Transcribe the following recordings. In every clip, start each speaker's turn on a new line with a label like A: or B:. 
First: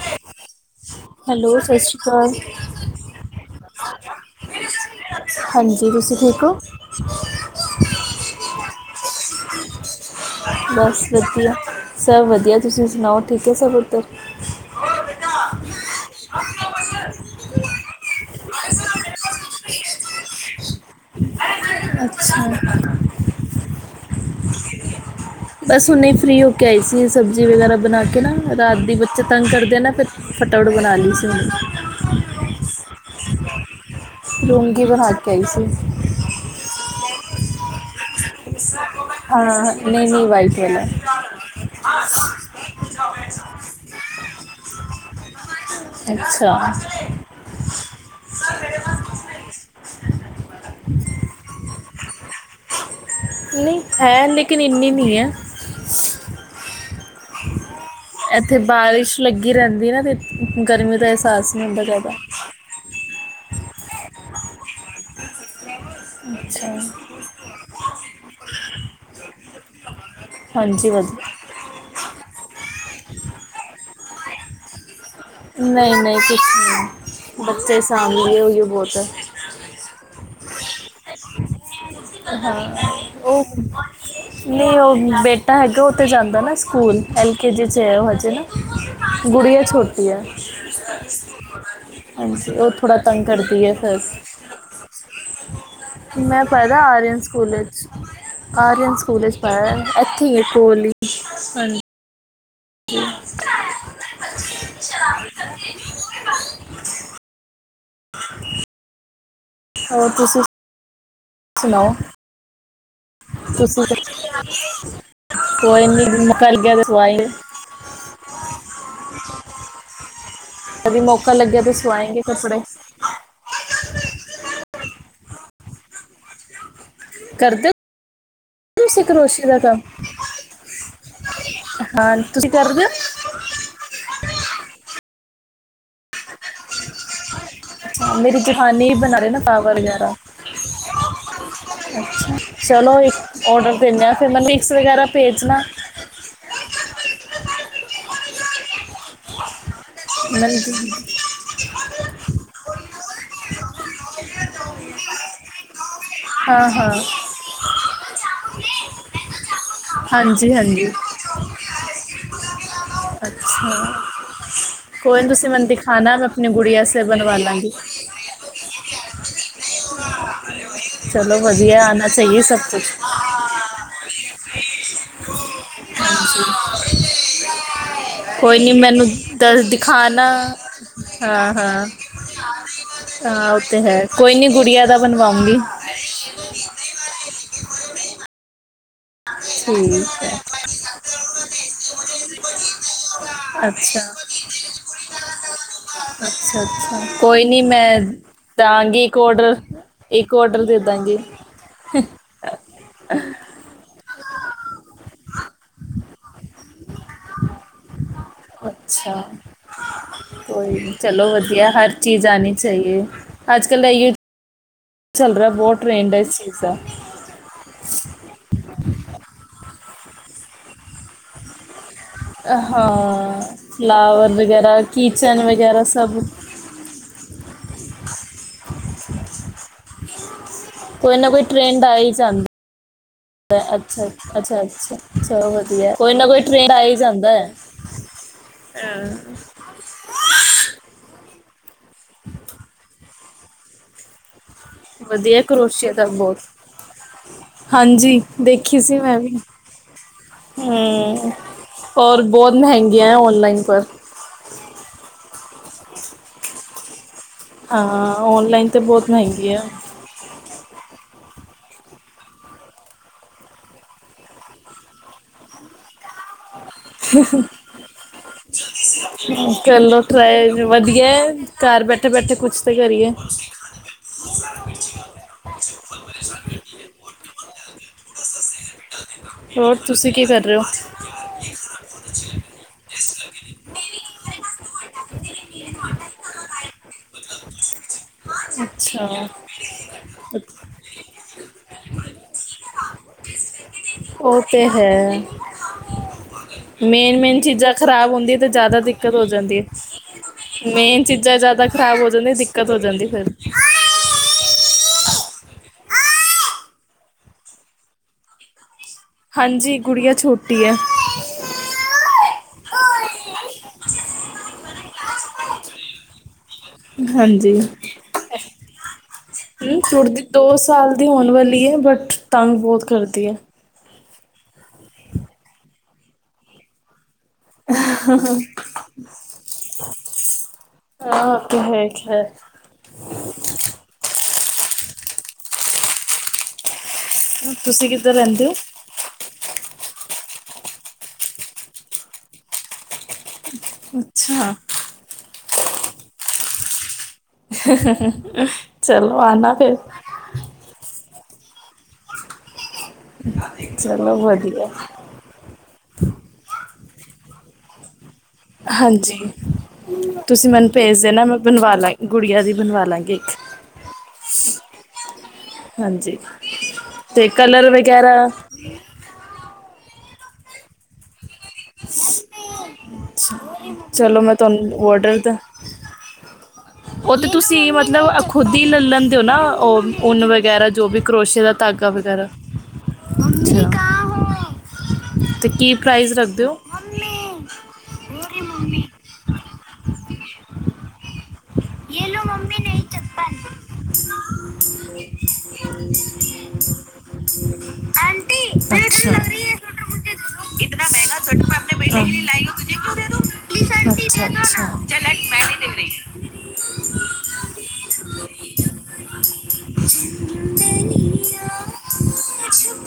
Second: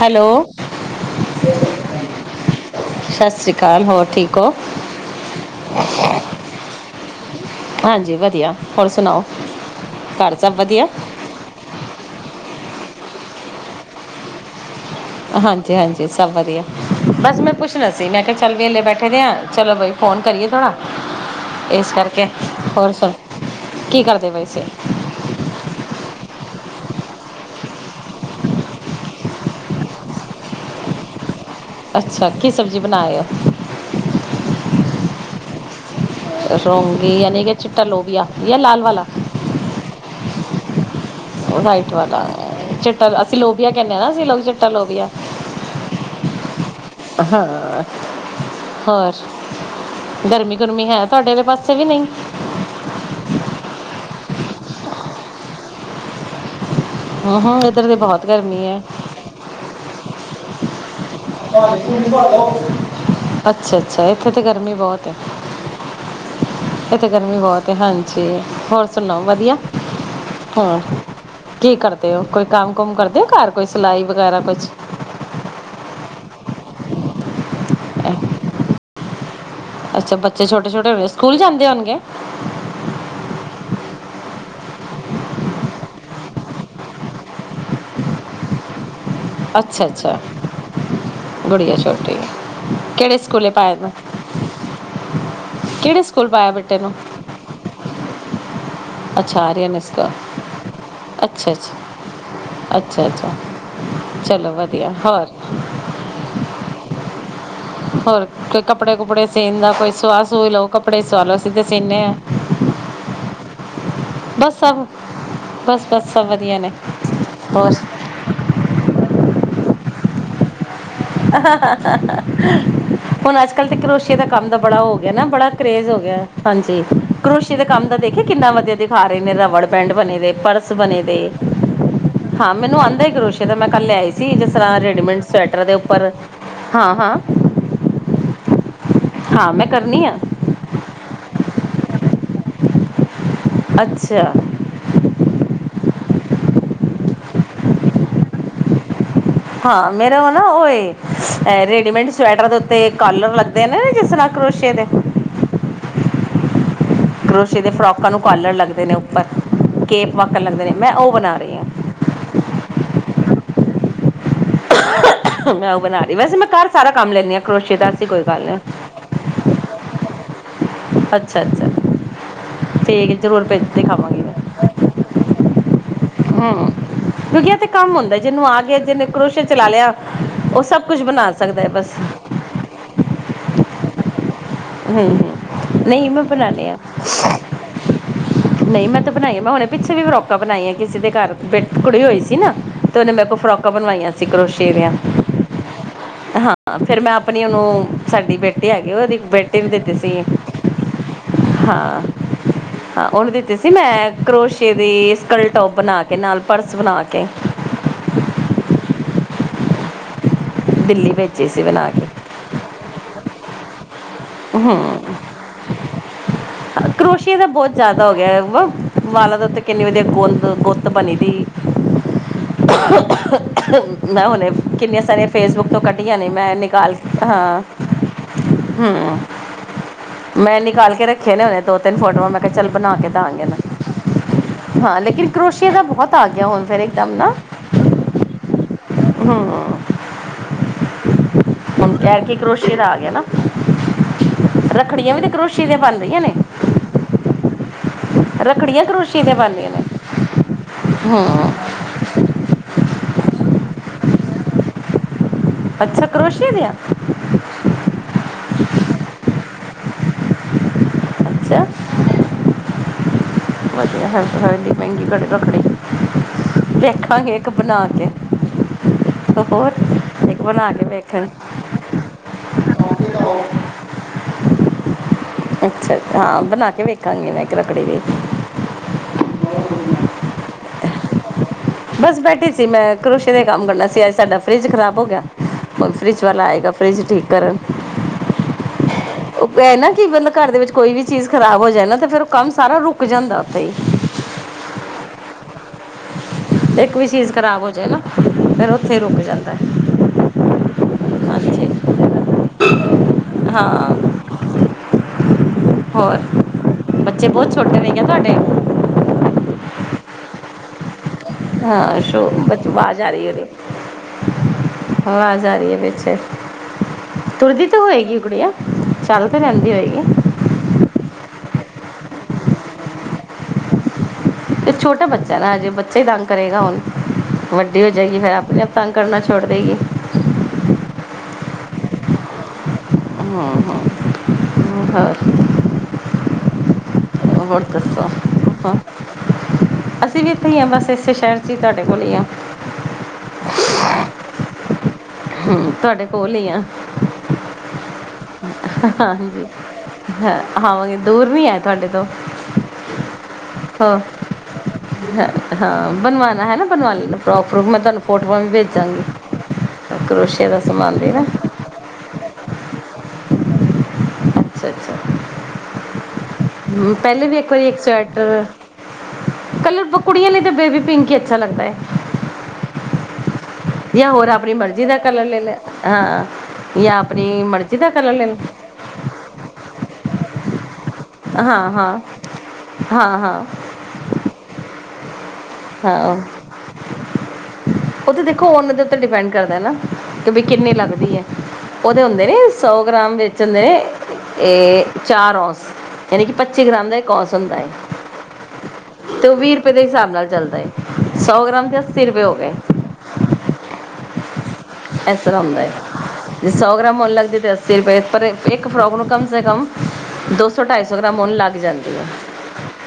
A: Hello.
B: Hello ਸਤਿ ਸ਼੍ਰੀ ਅਕਾਲ
A: ਸਤਿ ਸ੍ਰੀ ਅਕਾਲ, ਹੋਰ ਠੀਕ ਹੋ।
B: ਹਾਂਜੀ, ਤੁਸੀਂ ਠੀਕ ਹੋ।
A: ਹਾਂਜੀ ਵਧੀਆ, ਹੋਰ ਸੁਣਾਓ, ਘਰ। ਸਭ ਵਧੀਆ
B: ਬਸ ਵਧੀਆ, ਸਭ ਵਧੀਆ ਤੁਸੀਂ ਸੁਣਾਓ ਠੀਕ ਹੈ ਸਭ ਉੱਤਰ।
A: ਹਾਂਜੀ -ਹਾਂਜੀ, ਸਭ ਵਧੀਆ, ਬਸ ਮੈਂ ਪੁੱਛਣਾ ਸੀ ਮੈਂ ਕਿਹਾ ਚੱਲ ਵਿਹਲੇ ਬੈਠੇ ਦੇ ਹਾਂ, ਚਲੋ ਬਾਈ। ਫੋਨ ਕਰੀਏ ਥੋੜ੍ਹਾ, ਇਸ ਕਰਕੇ
B: ਅੱਛਾ
A: ਹੋਰ ਸੁਣੋ, ਕੀ ਕਰਦੇ ਪਏ ਸੀ।
B: ਬਸ ਹੁਨੇ ਫਰੀ ਹੋ ਕੇ ਆਈ ਸੀ, ਸਬਜ਼ੀ ਵਗੈਰਾ ਬਣਾ ਕੇ ਨਾ ਰਾਤ ਦੀ ਬੱਚੇ ਤੰਗ ਕਰਦੇ ਨਾ ਫਿਰ। ਫਟਾਫਟ ਬਣਾ ਲਈ ਸੀ ਮੈਂ।
A: ਅੱਛਾ, ਕੀ ਸਬਜ਼ੀ ਬਣਾਏ।
B: ਰੋਂਗੀ ਬਣਾ ਕੇ ਆਈ ਸੀ।
A: ਰੋਂਗੀ ਯਾਨੀ ਕਿ ਚਿੱਟਾ ਲੋਬੀਆ ਜਾਂ ਲਾਲ ਵਾਲਾ।
B: ਹਾਂ, ਨਹੀਂ- ਨਹੀਂ ਵਾਈਟ ਵਾਲਾ।
A: ਵਾਈਟ ਵਾਲਾ, ਚਿੱਟਾ ਅਸੀਂ ਲੋਭੀਆ ਕਹਿੰਦੇ ਹ ਨਾ, ਅਸੀਂ ਚਿੱਟਾ ਲੋਬੀਆ।
B: ਅੱਛਾ।
A: ਹਾਂ, ਹੋਰ। ਗਰਮੀ -ਗਰਮੀ ਹੈ ਤੁਹਾਡੇ ਵਾਲੇ ਪਾਸੇ ਵੀ ਨਹੀਂ।
B: ਨਹੀਂ ਹੈ, ਲੇਕਿਨ ਇੰਨੀ ਨਹੀਂ ਹੈ।
A: ਹਾਂ-ਹਾਂ ਇੱਧਰ ਦੇ ਬਹੁਤ।
B: ਇੱਥੇ
A: ਗਰਮੀ ਹੈ
B: ਬਾਰਿਸ਼ ਲੱਗੀ ਰਹਿੰਦੀ ਨਾ ਤੇ, ਗਰਮੀ ਤਾਂ ਇਸ।
A: ਅੱਛਾ- ਅੱਛਾ, ਇੱਥੇ ਤੇ ਗਰਮੀ ਬਹੁਤ ਹੈ।
B: ਅੱਛਾ
A: ਇੱਥੇ ਗਰਮੀ ਬਹੁਤ ਹਾਂਜੀ, ਹੋਰ ਸੁਣਾਓ ਵਧੀਆ। ਹਾਂ,
B: ਹਾਂਜੀ ਵਧੀਆ
A: ਕੀ ਕਰਦੇ ਹੋ ਕੋਈ ਕੰਮ ਕੁਮ ਕਰਦੇ ਆ ਘਰ ਕੋਈ, ਸਿਲਾਈ ਵਗੈਰਾ ਕੁਛ।
B: ਨਹੀਂ -ਨਹੀਂ ਕੁਛ ਨਹੀਂ, ਬੱਚੇ ਸ਼ਾਂਭ ਲਈਏ ਉਹੀ ਬਹੁਤ
A: ਅੱਛਾ, ਬੱਚੇ ਛੋਟੇ- ਛੋਟੇ ਹੋਣਗੇ ਸਕੂਲ ਜਾਂਦੇ ਹੋਣਗੇ
B: ਹਾਂ, ਉਹ ਨਹੀਂ ਉਹ ਬੇਟਾ ਹੈਗਾ ਉਹਥ ਜਾਂਦਾ ਨਾ ਸਕੂਲ, ਐਲ ਕੇ ਜੀ 'ਚ ਉਹ ਹਜੇ ਨਾ ਗੁੜੀਆਂ
A: ਅੱਛਾ
B: ਛੋਟੀ
A: ਅੱਛਾ
B: ਹੈ
A: ਗੁੜੀਆ ਛੋਟੀ ਹੈ
B: ਹਾਂਜੀ ਉਹ ਥੋੜਾ
A: ਕਿਹੜੇ
B: ਤੰਗ
A: ਸਕੂਲੇ
B: ਕਰਦੀ ਹੈ
A: ਪਾਇਆ ਨੂੰ
B: ਫਿਰ
A: ਕਿਹੜੇ ਸਕੂਲ ਪਾਇਆ ਬੇਟੇ ਨੂੰ
B: ਸਕੂਲੇਜ, ਆਰੀਯਨ ਸਕੂਲ 'ਚ
A: ਅੱਛਾ
B: ਪਾਇਆ,
A: ਆਰੀਅਨ ਸਕੂਲ
B: ਇੱਥੇ ਹੀ ਕੋਲ ਹੀ,
A: ਅੱਛਾ ਅੱਛਾ
B: ਹਾਂਜੀ
A: ਅੱਛਾ -ਅੱਛਾ ਚਲੋ ਵਧੀਆ, ਹੋਰ
B: [inaudible]
A: ਹੋਰ ਕੋਈ ਕੱੜੇ ਕੁਪੜੇ ਸੀਣ ਦਾ ਕੋਈ
B: ਹੋਰ
A: ਸੁਆਹ
B: ਤੁਸੀਂ
A: ਸੂ ਲਓ, ਕੱਪੜੇ ਸਆਹ ਲਓ, ਅਸੀਧ
B: ਸੁਣਾਓ
A: ਸੀਦੇ ਹਾਂ।
B: ਤੁਸੀਂ
A: ਬਸ ਸਭ ਬਸ
B: ਕੋਈ
A: ਬਸ ਸਭ
B: ਨਹੀਂ ਕਰ
A: ਵਧੀਆ ਨੇ,
B: ਗਿਆ ਦਵਾਈ
A: ਹੋਰ
B: ਕਦੀ
A: [inaudible]
B: ਮੌਕਾ ਲੱਗਿਆ ਤੇ ਸਵਾਏਂਗੇ ਕੱਪੜੇ
A: ਹੁਣ ਅੱਜ ਕੱਲ੍ਹ ਤੇ ਕਰੋਸ਼ੀ ਦਾ ਕੰਮ ਦਾ ਬੜਾ ਹੋ ਗਿਆ ਨਾ, ਬੜਾ ਕਰੇਜ ਹੋ ਗਿਆ ਹਾਂਜੀ, ਕਰੋਸ਼ੀ ਦੇ
B: ਕਰਦੇ ਹੋ
A: ਕੰਮ ਦਾ ਦੇਖੀ ਕਿੰਨਾ ਵਧੀਆ
B: ਤੁਸੀਂ
A: ਦਿਖਾ ਰਹੇ ਨੇ
B: ਕਰੋਸ਼ੀ ਦਾ
A: ਰਬੜ
B: ਕੰਮ
A: ਬੈਂਟ ਬਣੇ ਦੇ, ਪਰਸ ਬਣੇ ਦੇ
B: ਹਾਂ, ਤੁਸੀਂ ਕਰਦੇ ਹੋ
A: ਤਾਂ ਮੈਂ ਕੱਲ ਲਿਆਈ ਸੀ, ਜਿਸ ਤਰ੍ਹਾਂ ਰੈਡੀਮੇਡ ਸਵੈਟਰ ਦੇ ਉੱਪਰ, ਹਾਂ -ਹਾਂ
B: ਮੇਰੀ ਜਹਾਨੀ ਹੀ ਬਣਾ ਰਹੇ ਨਾ
A: ਹਾਂ ਮੈਂ
B: ਪਾਵਾ
A: ਕਰਨੀ
B: ਵਗੈਰਾ
A: ਆ
B: ਅੱਛਾ, ਚਲੋ ਇੱਕ ਔਡਰ ਦਿੰਦੇ ਆ, ਫਿਰ
A: ਅੱਛਾ
B: ਮੈਨੂੰ ਬੁੱਕਸ ਵਗੈਰਾ ਭੇਜਣਾ
A: ਹਾਂ, ਮੇਰੇ ਵ ਨਾ
B: ਮੈਨੂੰ
A: ਉਹ, ਰੇਡੀਮੇਡ ਸਵੈਟਰ ਦਾ ਤੇ ਕਾਲਰ ਵਧਦੇ ਨੇ ਜਿਸ ਤਰਾਂ ਕਰੋਸ਼ੀਏ ਦੇ
B: ਹਾਂ- ਹਾਂ
A: ਗੋਸ਼ਰੀ ਦੇ ਫਰੋਕਾਂ ਨੂੰ ਕਾਲਰ ਲੱਗਦੇ ਨੇ ਉੱਪਰ, ਕੇਪ ਮਾਕਣ
B: ਹਾਂਜੀ
A: ਲੱਗਦੇ ਨੇ,
B: ਹਾਂਜੀ
A: ਮੈਂ ਉਹ ਬਣਾ ਰਹੀ ਹਾਂ
B: ਅੱਛਾ ਕੋਈ ਨੀ ਤੁਸੀਂ ਮੈਨੂੰ
A: ਮੈਂ ਉਹ ਬਣਾ ਰਹੀ
B: ਦਿਖਾਣਾ, ਮੈਂ
A: ਵੈਸੇ
B: ਆਪਣੀ
A: ਘਰ
B: ਗੁੜੀਆ
A: ਸਾਰਾ
B: ਸੇ
A: ਕੰਮ ਲੈਂਦੀ
B: ਬਣਵਾ
A: ਹਾਂ
B: ਲਾਂਗੀ
A: ਕਰੋਸ਼ੀਏ ਦਾ ਐਸੀ ਕੋਈ ਗੱਲ।
B: ਚਲੋ
A: ਅੱਛਾ ਅੱਛਾ
B: ਵਧੀਆ, ਆਣਾ ਚਾਹੀਏ ਸਭ ਕੁਛ
A: ਦੇਖਾ ਬਗੀਰੇ ਹਮ, ਕਿਉਕਿ ਇਹ ਤੇ ਕੰਮ ਹੁੰਦਾ, ਜਿਹਨੂੰ
B: ਕੋਈ
A: ਆ ਗਿਆ
B: ਨਹੀਂ ਮੈਨੂੰ
A: ਜਿਹਨੇਸ਼ ਜਿੰਨੇ
B: ਦੱਸ
A: ਚਲਾ ਲਿਆ,
B: ਦਿਖਾਣਾ
A: ਉਹ ਸਭ ਕੁਛ ਬਣਾ
B: ਹਾਂ
A: ਸਕਦਾ ਹੈ
B: ਹਾਂ
A: ਬਸ
B: ਹਾਂ, ਉਹ ਤੇ ਹੈ ਕੋਈ ਨੀ ਗੁੜੀ
A: ਹਮ- ਹਮ, ਨਹੀਂ ਮੈਂ ਬਣਾਨ ਆ, ਨਹੀਂ ਮੈਂ ਤਾਂ ਬਣਾਈਆਂ ਮੈਂ ਹੁਨੇ ਪਿੱਛੇ ਵੀ
B: ਠੀਕ ਹੈ
A: ਫਰੋਕਾਂ ਬਣਾਈ ਕਿਸੇ ਦੇ ਘਰ ਬ ਕੁੜੀ ਹੋਈ ਸੀ ਨਾ, ਤੇ ਉਹਨੇ ਮੇਰੇ ਕੋਲ ਫਰੋਕਾਂ
B: ਅੱਛਾ
A: ਬਣਵਾਈਆਂ ਸੀ ਕਰੋਸ਼ੀਏ ਦੀਆਂ ਹਾਂ,
B: ਅੱਛਾ ਅੱਛਾ
A: ਫੇਰ ਮੈਂ
B: ਕੋਈ
A: ਆਪਣੀ
B: ਨਹੀਂ
A: ਉਹਨੂੰ
B: ਮੈਂ
A: ਸਾਡੀ ਬੇਟੀ ਹੈਗੀ
B: ਦਾਂਗੀ ਇੱਕ
A: ਉਹਦੀ ਬੇਟੀ
B: ਔਡਰ
A: ਤੈਨੂੰ ਦਿੱਤੀ ਸੀ,
B: ਇੱਕ ਔਡਰ ਦੇ ਦਾਂਗੀ
A: ਹਾਂ, ਹਾਂ ਉਹਨੂੰ ਦਿੱਤੇ ਸੀ ਮੈਂ ਕਰੋਸ਼ੀਏ ਦੀ ਸਕਲ ਟੋਪ ਬਣਾ ਕੇ, ਨਾਲ ਪਰਸ ਬਣਾ ਕੇ
B: ਅੱਛਾ, ਕੋਈ ਨਹੀਂ,
A: ਦਿੱਲੀ
B: ਚਲੋ
A: ਭੇਜੀ ਸੀ
B: ਵਧੀਆ
A: ਬਣਾ
B: ਹਰ
A: ਕੇ
B: ਚੀਜ਼ ਆਉਣੀ ਚਾਹੀਏ ਅੱਜ- ਕੱਲ੍ਹ ਏਹੀਓ, ਚੱਲ ਰਿਹਾ ਬਹੁਤ ਟ੍ਰੈਂਡ ਹੈ ਇਸ ਚੀਜ਼ ਦਾ
A: ਇਹਦਾ ਬਹੁਤ ਜ਼ਿਆਦਾ ਹੋ ਗਿਆ ਵਾ, ਵਾਲਾ ਦੇ ਉੱਤੇ ਕਿੰਨੀ ਦਿਨ ਗੋਂਦ ਗੁਤ ਬਣੀ ਦੀ
B: ਹਾਂ
A: ਮੈਂ
B: ਫਲਾਵਰ
A: ਹੁਣ
B: ਵਗੈਰਾ
A: ਕਿੰਨੀਆਂ ਸਾਰੀਆਂ
B: ਕਿਚਨ
A: ਫੇਸਬੁੱਕ ਤੋਂ
B: ਵਗੈਰਾ ਸਭ
A: ਕੱਢੀਆਂ ਨੇ ਮੈਂ ਨਿਕਾਲ ਹਾਂ, ਹਮ ਮੈਂ ਨਿਕਾਲ ਕੇ
B: ਕੋਈ ਨਾ
A: ਰੱਖੇ
B: ਕੋਈ
A: ਨੇ ਹੁਣੇ ਦੋ
B: ਟ੍ਰੈਂਡ ਆ
A: ਤਿੰਨ
B: ਹੀ
A: ਫੋਟੋਆਂ ਮੈਂ
B: ਜਾਂਦਾ,
A: ਕਿਹਾ ਚੱਲ ਬਣਾ ਕੇ ਦਾਂਗੇ ਨਾ
B: ਅੱਛਾ ਅੱਛਾ -ਅੱਛਾ
A: ਹਾਂ ਲੇਕਿਨ
B: ਚਲੋ
A: ਕਰੋਸ਼ੀਏ ਦਾ
B: ਵਧੀਆ,
A: ਬਹੁਤ
B: ਕੋਈ ਨਾ
A: ਆ
B: ਕੋਈ
A: ਗਿਆ ਹੁਣ
B: ਟੇਨ
A: ਫਿਰ
B: ਆ ਹੀ
A: ਇੱਕਦਮ
B: ਜਾਂਦਾ ਹੈ, ਹ
A: ਹਾਂ ਹੁਣ ਕਹਿ ਕੇ ਕਰੋਸ਼ੀ ਦਾ ਆ ਗਿਆ ਨਾ ਰੱਖੜੀਆਂ ਵੀ ਤੇ
B: ਵਧੀਆ
A: ਕਰੋਸ਼ੀਏ ਦੀਆਂ
B: ਕਰੋਸ਼ੀਆ
A: ਬਣ
B: ਤ
A: ਰਹੀਆਂ ਨੇ
B: ਬਹੁਤ, ਹਾਂਜੀ ਦੇਖੀ
A: ਰੱਖੜੀਆਂ
B: ਸੀ ਮੈਂ
A: ਕਰੋਸ਼ੀਏ ਦੀਆਂ
B: ਵੀ,
A: ਬਣ ਰਹੀਆਂ ਨੇ
B: ਹਮ ਔਰ, ਬਹੁਤ ਮਹਿੰਗੀਆਂ ਹੈ ਔਨਲਾਈਨ ਤਾਂ
A: ਅੱਛਾ ਕਰੋਸ਼ੀਏ ਦੇ ਆ
B: ਹਾਂ, ਔਨਲਾਈਨ ਤਾਂ ਬਹੁਤ ਮਹਿੰਗੀ ਆਂ
A: ਅੱਛਾ [unintelligible] ਰੱਖਾਂਗੇ, ਇੱਕ ਬਣਾ ਕੇ ਹੋਰ
B: ਚਲੋ, ਤਾ
A: ਇੱਕ
B: ਏ
A: ਬਣਾ ਕੇ
B: ਵਧੀਆ
A: ਵੇਖਣ
B: ਘਰ ਬੈਠੇ-ਬੈਠੇ ਕੁਛ ਤੇ ਕਰੀਏ
A: ਅੱਛਾ, ਤਾਂ ਬਣਾ ਕੇ ਵੇਖਾਂਗੀ ਮੈਂ ਇੱਕ ਰੱਖੜੀ ਵੀ
B: ਹੋਰ ਤੁਸੀਂ ਕੀ ਕਰ ਰਹੇ ਹੋ
A: ਬਸ ਬੈਠੀ ਸੀ ਮੈਂ, ਕਰੋਸ਼ੀਏ ਦਾ ਕੰਮ ਕਰਨਾ ਸੀ, ਅੱਜ ਸਾਡਾ ਫਰਿਜ ਖ਼ਰਾਬ ਹੋ ਗਿਆ ਹੁਣ ਫਰਿਜ ਵਾਲਾ ਆਏਗਾ, ਫਰਿਜ ਠੀਕ ਕਰਨ
B: ਅੱਛਾ
A: ਓਹ ਕੇਨ ਨਾ ਕਿ ਬੰਦਾ ਘਰ ਦੇ ਵਿੱਚ ਕੋਈ ਵੀ ਚੀਜ਼ ਖ਼ਰਾਬ ਹੋ ਜਾਏ ਨਾ ਤੇ ਫੇਰ ਉਹ ਕੰਮ ਸਾਰਾ ਰੁਕ ਜਾਂਦਾ ਉੱਥੇ ਹੀ
B: ਉਹ ਤੇ ਹੈ
A: ਇੱਕ ਵੀ ਚੀਜ਼
B: ਮੇਨ-ਮੇਨ
A: ਖਰਾਬ ਹੋ
B: ਚੀਜ਼ਾਂ
A: ਜਾਏ ਨਾ
B: ਖ਼ਰਾਬ ਹੁੰਦੀਆਂ ਤੇ
A: ਫਿਰ
B: ਜ਼ਿਆਦਾ
A: ਉੱਥੇ ਹੀ ਰੁਕ
B: ਦਿੱਕਤ ਹੋ
A: ਜਾਂਦਾ
B: ਜਾਂਦੀ ਏ
A: ਹੈ।
B: ਮੇਨ ਚੀਜ਼ਾਂ ਜਿਆਦਾ
A: ਹਾਂਜੀ
B: ਖ਼ਰਾਬ ਹੋ ਜਾਂਦੀ ਦਿੱਕਤ ਹੋ ਜਾਂਦੀ ਫਿਰ
A: ਹਾਂ ਹੋਰ, ਬੱਚੇ ਬਹੁਤ ਛੋਟੇ ਨੇ ਕੀਂ ਤੁਹਾਡੇ
B: ਹਾਂਜੀ, ਗੁੜੀਆਂ ਛੋਟੀ ਐ
A: ਹਾਂ ਛੋ, ਪਿੱਛੇ ਆਵਾਜ਼ ਆ ਰਹੀ ਉਹਦੀ, ਆਵਾਜ਼ ਆ ਰਹੀ ਹੈ ਵਿਚੇ
B: ਹਾਂਜੀ
A: ਤੁਰਦੀ ਤੇ ਹੋਏਗੀ ਗੁਰੀਆਂ, ਚੱਲ ਤੇ ਲੈਂਦੀ
B: ਹਮ,
A: ਹੋਏਗੀ
B: ਛੋਟੀ ਦੋ ਸਾਲ ਦੀ ਹੋਣ ਵਾਲੀ ਏ, ਬਟ ਤੰਗ ਬਹੁਤ ਕਰਦੀ ਏ
A: ਤੇ ਛੋਟਾ ਬੱਚਾ ਨਾ ਹਜੇ, ਬੱਚਾ ਹੀ ਤੰਗ ਕਰੇਗਾ ਹੁਣ ਵੱਡੀ ਹੋ ਜਾਏਗੀ ਫਿਰ ਆਪਣੇ ਆਪ ਤੰਗ ਕਰਨਾ ਛੋੜ ਦੇਗੀ
B: ਹਾਂ ਉਹ ਤਾ ਹੈ, ਖੈਰ
A: ਹਾਂ-ਹਾਂ-ਹਾਂ ਹੋਰ
B: ਤੁਸੀਂ
A: ਦਸੋ
B: ਕਿੱਧਰ ਰਹਿੰਦੇ ਹੋ
A: ਅਸੀਂ ਵੀ ਇੱਥੇ ਹੀ ਹ, ਬਸ ਇਸੇ ਸ਼ਹਿਰ 'ਚ ਹੀ, ਤੁਹਾਡੇ ਕੋਲ ਹੀ ਆ
B: ਅੱਛਾ
A: ਹਮ, ਤੁਹਾਡੇ ਕੋਲ ਹੀ ਆ
B: ਚਲੋ,
A: ਹਾਂਜੀ
B: ਆਨਾ ਫੇਰ
A: ਹਾਂ, ਆਵਾਂਗੇ ਦੂਰ ਨਹੀਂ ਤੁਹਾਡੇ ਤੋਂ ਹਾਂ
B: ਚਲੋ ਵਧੀਆ
A: ਹਾਂ, ਹਾਂ ਬਣਵਾਉਣਾ ਹੈ ਨਾ ਬਣਵਾ ਲੈਣਾ, ਫਰੋਕ-ਫਰੂਕ ਮੈਂ ਤੁਹਾਨੂੰ ਫੋਟੋਆਂ ਵੀ ਭੇਜਾਂਗੇ,
B: ਹਾਂਜੀ
A: ਕਰੋਸ਼ੀਏ
B: ਤੁਸੀਂ
A: ਦਾ
B: ਮੈਨੂੰ
A: ਸਮਾਨ
B: ਭੇਜ
A: ਵੀ ਨਾ
B: ਦੇਣਾ ਮੈਂ ਬਣਵਾ ਲਾਂ, ਗੁੜੀਆਂ ਦੀ ਬਣਵਾ ਲਾਂਗੇ ਇੱਕ
A: ਅੱਛਾ-ਅੱਛਾ
B: ਹਾਂਜੀ
A: ਹਮ, ਪਹਿਲੇ
B: ਤੇ
A: ਵੀ ਇੱਕ ਵਾਰੀ
B: ਕਲਰ
A: ਇੱਕ
B: ਵਗੈਰਾ
A: ਸਵੈਟਰ ਕਲਰ ਕੁੜੀਆਂ ਲਈ ਤਾਂ ਬੇਬੀ ਪਿੰਕ ਹੀ ਅੱਛਾ ਲੱਗਦਾ ਹੈ ਯਾ
B: ਚਲੋ
A: ਹੋਰ
B: ਮੈਂ
A: ਆਪਣੀ
B: ਤੁਹਾਨੂੰ
A: ਮਰਜ਼ੀ ਦਾ
B: ਔਡਰ
A: ਕਲਰ ਲੈ-ਲੈ ਹਾਂ ਯਾ
B: ਉਹ ਤੇ
A: ਆਪਣੀ
B: ਤੁਸੀਂ
A: ਮਰਜ਼ੀ ਦਾ
B: ਮਤਲਬ
A: ਕਲਰ ਲੈਲੈ
B: ਖੁਦ ਹੀ ਲੈ ਲੈਂਦੇ ਹੋ ਨਾ, ਉਹ ਉਨ ਵਗੈਰਾ ਜੋ ਵੀ ਕਰੋਸ਼ੀਏ ਦਾ
A: ਹਾਂ
B: ਧਾਗਾ
A: ਹਾਂ
B: ਵਗੈਰਾ
A: ਹਾਂ ਹਾਂ
B: ਤੇ ਕੀ ਪ੍ਰਾਈਜ਼
A: ਹਾਂ
B: ਰੱਖਦੇ ਹੋ
A: ਉਹ ਤੇ ਦੇਖੋ ਉਨ ਦੇ ਉੱਤੇ ਡਿਪੈਂਡ ਕਰਦਾ ਨਾ, ਕਿ ਬਈ ਕਿੰਨੀ ਲੱਗਦੀ ਏ [inaudible] ਉਹਦੇ ਹੁੰਦੇ ਨੇ ਸੌ ਗ੍ਰਾਮ ਵੇਚਣ ਦੇ, ਏ ਚਾਰ ਔਸ, ਯਾਨੀ ਕਿ ਪੱਚੀ ਗ੍ਰਾਮ ਦੇ ਕੋਸ ਹੁੰਦਾ ਏ। ਤੇ ਓਹ ਵੀਹ ਰੁਪਏ ਦੇ ਹਿਸਾਬ ਨਾਲ ਚੱਲਦਾ ਏ। ਸੌ ਗ੍ਰਾਮ ਦੇ ਅੱਸੀ ਰੁਪਏ ਹੋ ਗਏ।
B: ਅਛਾ -ਅਛਾ।
A: ਐਸਰਾਂ ਹੁੰਦਾ ਏ। ਜੇ ਸੌ ਗ੍ਰਾਮ ਓਨ ਲੱਗਦੀ ਤੇ ਅੱਸੀ ਰੁਪਏ। ਪਰ ਏਕ ਫਰੋਕ ਨੂੰ ਕਮ ਸੇ ਕਮ ਦੋ ਸੌ, ਢਾਈ ਸੌ ਗ੍ਰਾਮ ਉਨ ਲੱਗ ਜਾਂਦੀ ਏ।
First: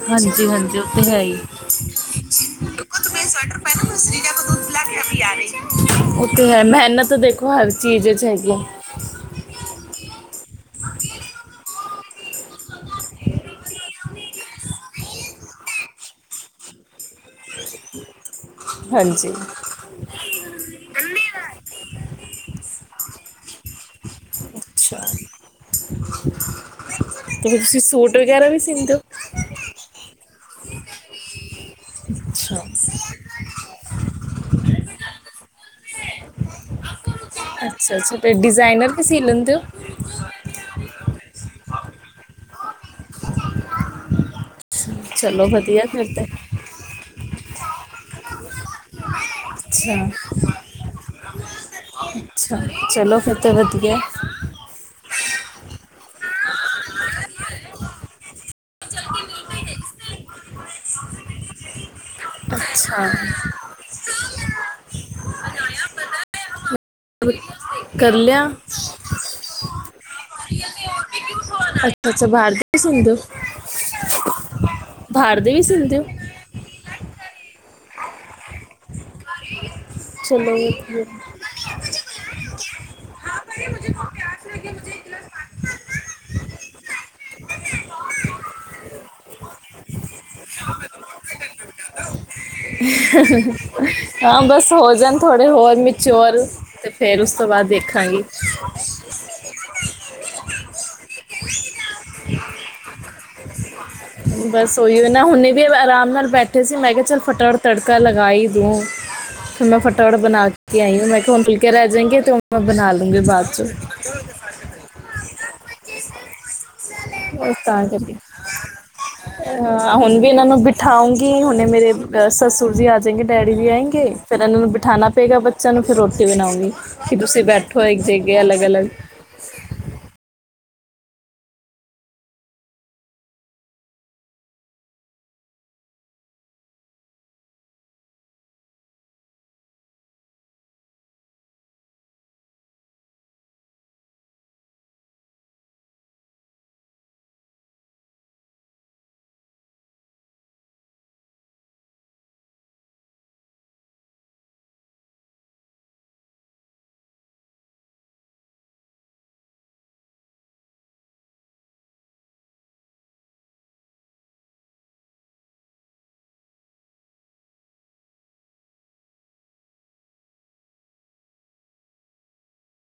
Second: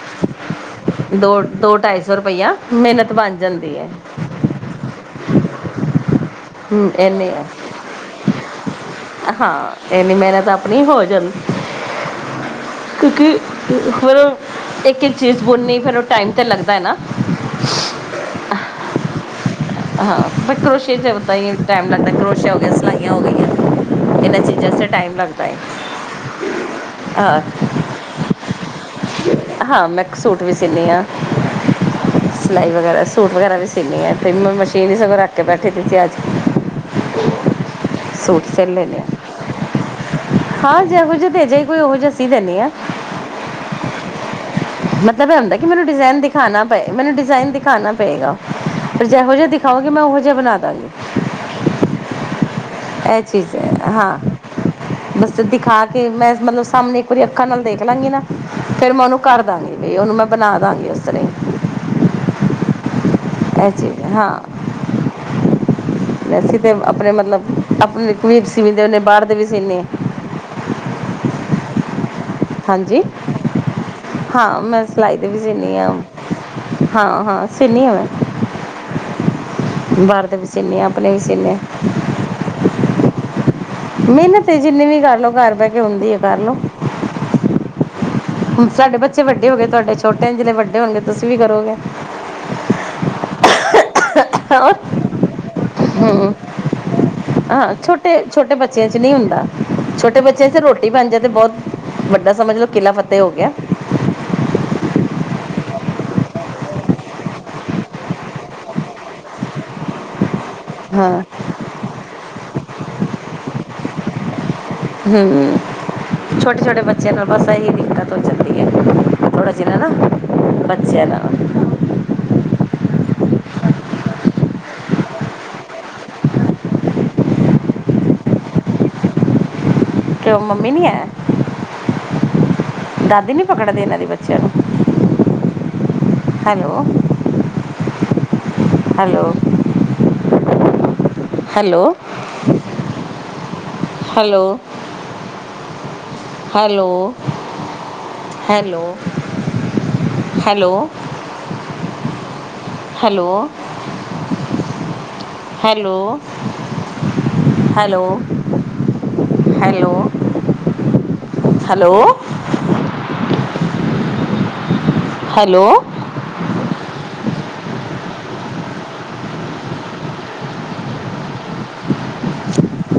B: ਹਾਂਜੀ- ਹਾਂਜੀ ਓ ਤੇ ਹੈ ਈ।
A: ਦੋ ਢਾਈ ਸੌ ਰੁਪਈਆ ਮਿਹਨਤ ਬਣ ਜਾਂਦੀ ਹੈ
B: ਓਤੇ ਹੈ, ਮਿਹਨਤ
A: ਇੰਨੀ
B: ਦੇਖੋ ਹਰ ਚੀਜ਼ ਵਿੱਚ ਹੈਗੀ। ਹੈ।
A: ਏਨੀ ਮੇਹਨਤ ਅਪਣੀ ਹੋ ਜਾਂਦੀ। ਕਿਉਂਕਿ ਫੇਰ ਇਕ- ਇਕ ਚੀਜ਼ ਬੁਣਨੀ ਫੇਰ ਓ ਟਾਈਮ ਤੇ ਲੱਗਦਾ ਐ ਨਾ।
B: ਹਾਂਜੀ।
A: ਹਾਂ ਬਟ ਕਰੋਸ਼ੀਏ ਚ ਓਦਾਂ ਈ ਟੈਮ ਲੱਗਦਾ ਐ। ਕਰੋਸ਼ਆ ਹੋ ਗਿਆ, ਸਲਾਈਆਂ ਹੋ ਗਈਆਂ। ਇਨਾਂ ਚੀਜ਼ਾਂ ਚ
B: ਅੱਛਾ
A: ਟਾਈਮ ਲੱਗਦਾ ਏ।
B: ਤੇ ਤੁਸੀ ਸੂਟ ਵਗੈਰਾ ਵੀ ਸੀਂਦੇ ਔ?
A: ਹਾਂ, ਮੈਂ ਸੂਟ ਵੀ ਸੀਨੀ ਆਂ।
B: ਅੱਛਾ
A: ਸਿਲਾਈ ਵਗੈਰਾ, ਸੂਟ ਵਗੈਰਾ ਵੀ ਸੀਨੀ ਆ। ਤੇ ਮ ਮਸ਼ੀਨ ਹੀ ਸਗੋਂ ਰੱਖ ਕੇ ਬੈਠੀ ਦੀ ਸੀ ਅਜ।
B: ਅੱਛਾ- ਅੱਛਾ ਤੇ
A: ਸੂਟ ਸਿਲ
B: ਡਿਜਾਇਨਰ
A: ਲੈਂਦੇ
B: ਵੀ
A: ਹਾਂ
B: ਸੀ ਲੈਂਦੇ ਔ।
A: ਹਾਂ ਜੇਹੋ ਜੇ ਦੇ ਜਾਏ ਕੋਈ, ਓਹੋ ਜੇ ਸੀ ਦੇਨੀ ਆਂ। ਮਤਲਬ ਐ
B: ਚਲੋ
A: ਹੁੰਦਾ ਕਿ,
B: ਵਧੀਆ
A: ਮੈਨੂੰ
B: ਫਿਰ
A: ਡਿਜ਼ਾਇਨ
B: ਤੇ
A: ਦਿਖਾਣਾ ਪੇ ਮੈਨੂੰ ਡਿਜ਼ਾਇਨ ਦਿਖਾਣਾ ਪਏਗਾ। ਪਰ ਜੇੋਹੋ ਜੇਆ ਦਿਖਾਓਗੇ, ਮੈਂ
B: ਅੱਛਾ
A: ਓਹੋ ਜੇਆ ਬਣਾ ਦਾਂਗੀ।
B: ਅੱਛਾ, ਚਲੋ
A: ਇਹ
B: ਫੇਰ ਤੇੇ
A: ਚੀਜ਼ ਹੈ
B: ਵਧੀਆ
A: ਹਾਂ
B: ਐ।
A: ਬਸ ਦਿਖਾ ਕੇ ਮੈਂ ਮਤਲਬ ਸਾਹਮਣੇ ਇੱਕ ਵਾਰੀ ਅੱਖਾਂ ਨਾਲ ਦੇਖ ਲਾਂਗੀ ਨਾ ਫੇਰ ਮੈਂ ਓਨੂੰ ਕਰ ਦਾਂਗੀ। ਬਈ ਓਨੂੰ ਮੈਂ ਬਣਾ ਦਾਂਗੀ ਓਸ ਤਰਾਂ ਈ।
B: ਅਛਾ।
A: ਐਹ ਚੀਜ਼ ਹੈ, ਹਾਂ ਵੈਸੀੇ। ਤੇ ਅਪਣੇ ਮਤਲਬ ਅਪਣੇ ਵੀ ਸੀਂਵਦੇ ਨੇ, ਬਾਰ ਦੇ ਵੀ ਸੀਂਨੀ ਆਂ।
B: ਅਛ [unintelligible] ਅਛਾ ਬਾਹਰ
A: ਹਾਂਜੀ, ਹਾਂ ਮੈਂ ਸਿਲਾਈ ਤੇ ਵੀ
B: ਬਾਹਰ ਦੇ
A: ਸੀਨੀ ਆਂ।
B: ਸੀਂਦੇ ਹੋ
A: ਹਾਂ- ਹਾਂ ਸੀਨੀ ਆਂ ਮੈਂ। ਬਾਰ ਦੇ ਵੀ
B: ਚਲੋ
A: ਸੀਨੀ ਆਂ,
B: ਵਧੀਆ
A: ਅਪਣੇ ਵੀ ਸੀਨੇ ਆ। ਮੇਹਨਤ ਏ ਜਿੰਨੀ ਵੀ ਕਰਲਓ ਘਰ ਬਹਿ ਕੇ ਹੁੰਦੀ ਐ ਕਰਲਓ। ਹੁਣ ਸਾਡੇ ਬੱਚੇ ਵੱਡੇ ਹੋ ਗਏ, ਤੁਹਾਡੇ ਛੋਟੇ ਨੇ ਜਿਲੇ ਵੱਡੇ ਹੋਣਗੇ ਤੁਸੀ ਵੀ ਕਰੋਗੇ।
B: ਹਾਂ ਬਸ
A: ਹੋਰ
B: ਹੋ ਜਾਣ ਥੋੜੇ ਹੋਰ ਮਿਚੋਰ। ਫੇਰ ਉਸ ਤੋਂ ਬਾਅਦ ਦੇਖਾਂਗੀ।
A: ਨਈ ਹੁੰਦਾ, ਛੋਟੇ ਬੱਚੇ ਤੇ ਰੋਟੀ ਬਣ ਜਾਏ ਤੇ ਬੋਤ ਵੱਡਾ ਸਮਝ ਲੋ ਕਿਲਾ ਫਤਿਹ ਹੋ ਗਿਆ।
B: ਬਸ ਓਹੀ ਓ ਨਾ ਹੁਣੇੇ ਵੀ ਮੈਂ ਆਰਾਮ ਨਾਲ ਬੈਠੇ ਸੀ, ਮੈਂ ਕਿਹਾ ਚੱਲ ਫਟਾਫਟ ਤੜਕਾ ਲਗਾ ਈ‌ ਦੂੰ। ਹੁਣ ਮੈਂ ਫਟਾਫਟ ਬਣਾ ਕੇ ਆਈ ਹੁੰ।
A: ਹਾਂ
B: ਮੈਂ ਕਿਹਾ ਹੁਣ ਫੁਲਕੇ ਰਹਿ ਜਾਏਗੇ ਤੇ ਮੈਂ ਬਣਾ ਲੂੰਗੀ ਬਾਦ ਚੋ।
A: ਹੂੰ, ਛੋਟੇ ਛੋਟੇ ਬੱਚ ਬੱਚੇ ਨਾਲ ਬਸ ਐਹੀ
B: ਤਾਂ
A: ਦਿੱਕਤ
B: ਕਰਕੇ
A: ਹੋ ਜਾਂਦੀ ਐ। ਥੋੜਾ ਜਿਨਾ ਨ ਬੱਚੇਆਂ ਨਾਲ।
B: ਫੇਰ ਮੇਰੇ ਅ ਸੱਸੁਰ ਜੀ ਆ ਜੇਂਗੇ ਡੈਡੀ ਵੀ ਆਏਂਗੇ, ਫੇਰ ਏਨਾਂ ਨੂੰ ਬਿਠਾਣਾ ਪਏਗਾ ਬੱਚਿਆਂ ਨੂੰ ਫੇਰ ਰੋਟੀ ਬਣਾਂਉਗੀ। ਕਿ ਤੁਸੀ ਬੈਠੋ ਇੱਕ ਜਗੇ ਅਲੱਗ- ਅਲੱਗ।
A: ਤੇ ਓ ਮੰਮੀ ਨੀ ਹੈ? ਦਾਦੀ ਨੀ ਪਕੜਦੀ ਏਨਾਂ ਦੀ ਬੱਚੇਆਂ ਨੂੰ? Hello. Hello, hello. Hello. Hello, hello. Hello. Hello. Hello, hello, hello. Hello. Hello.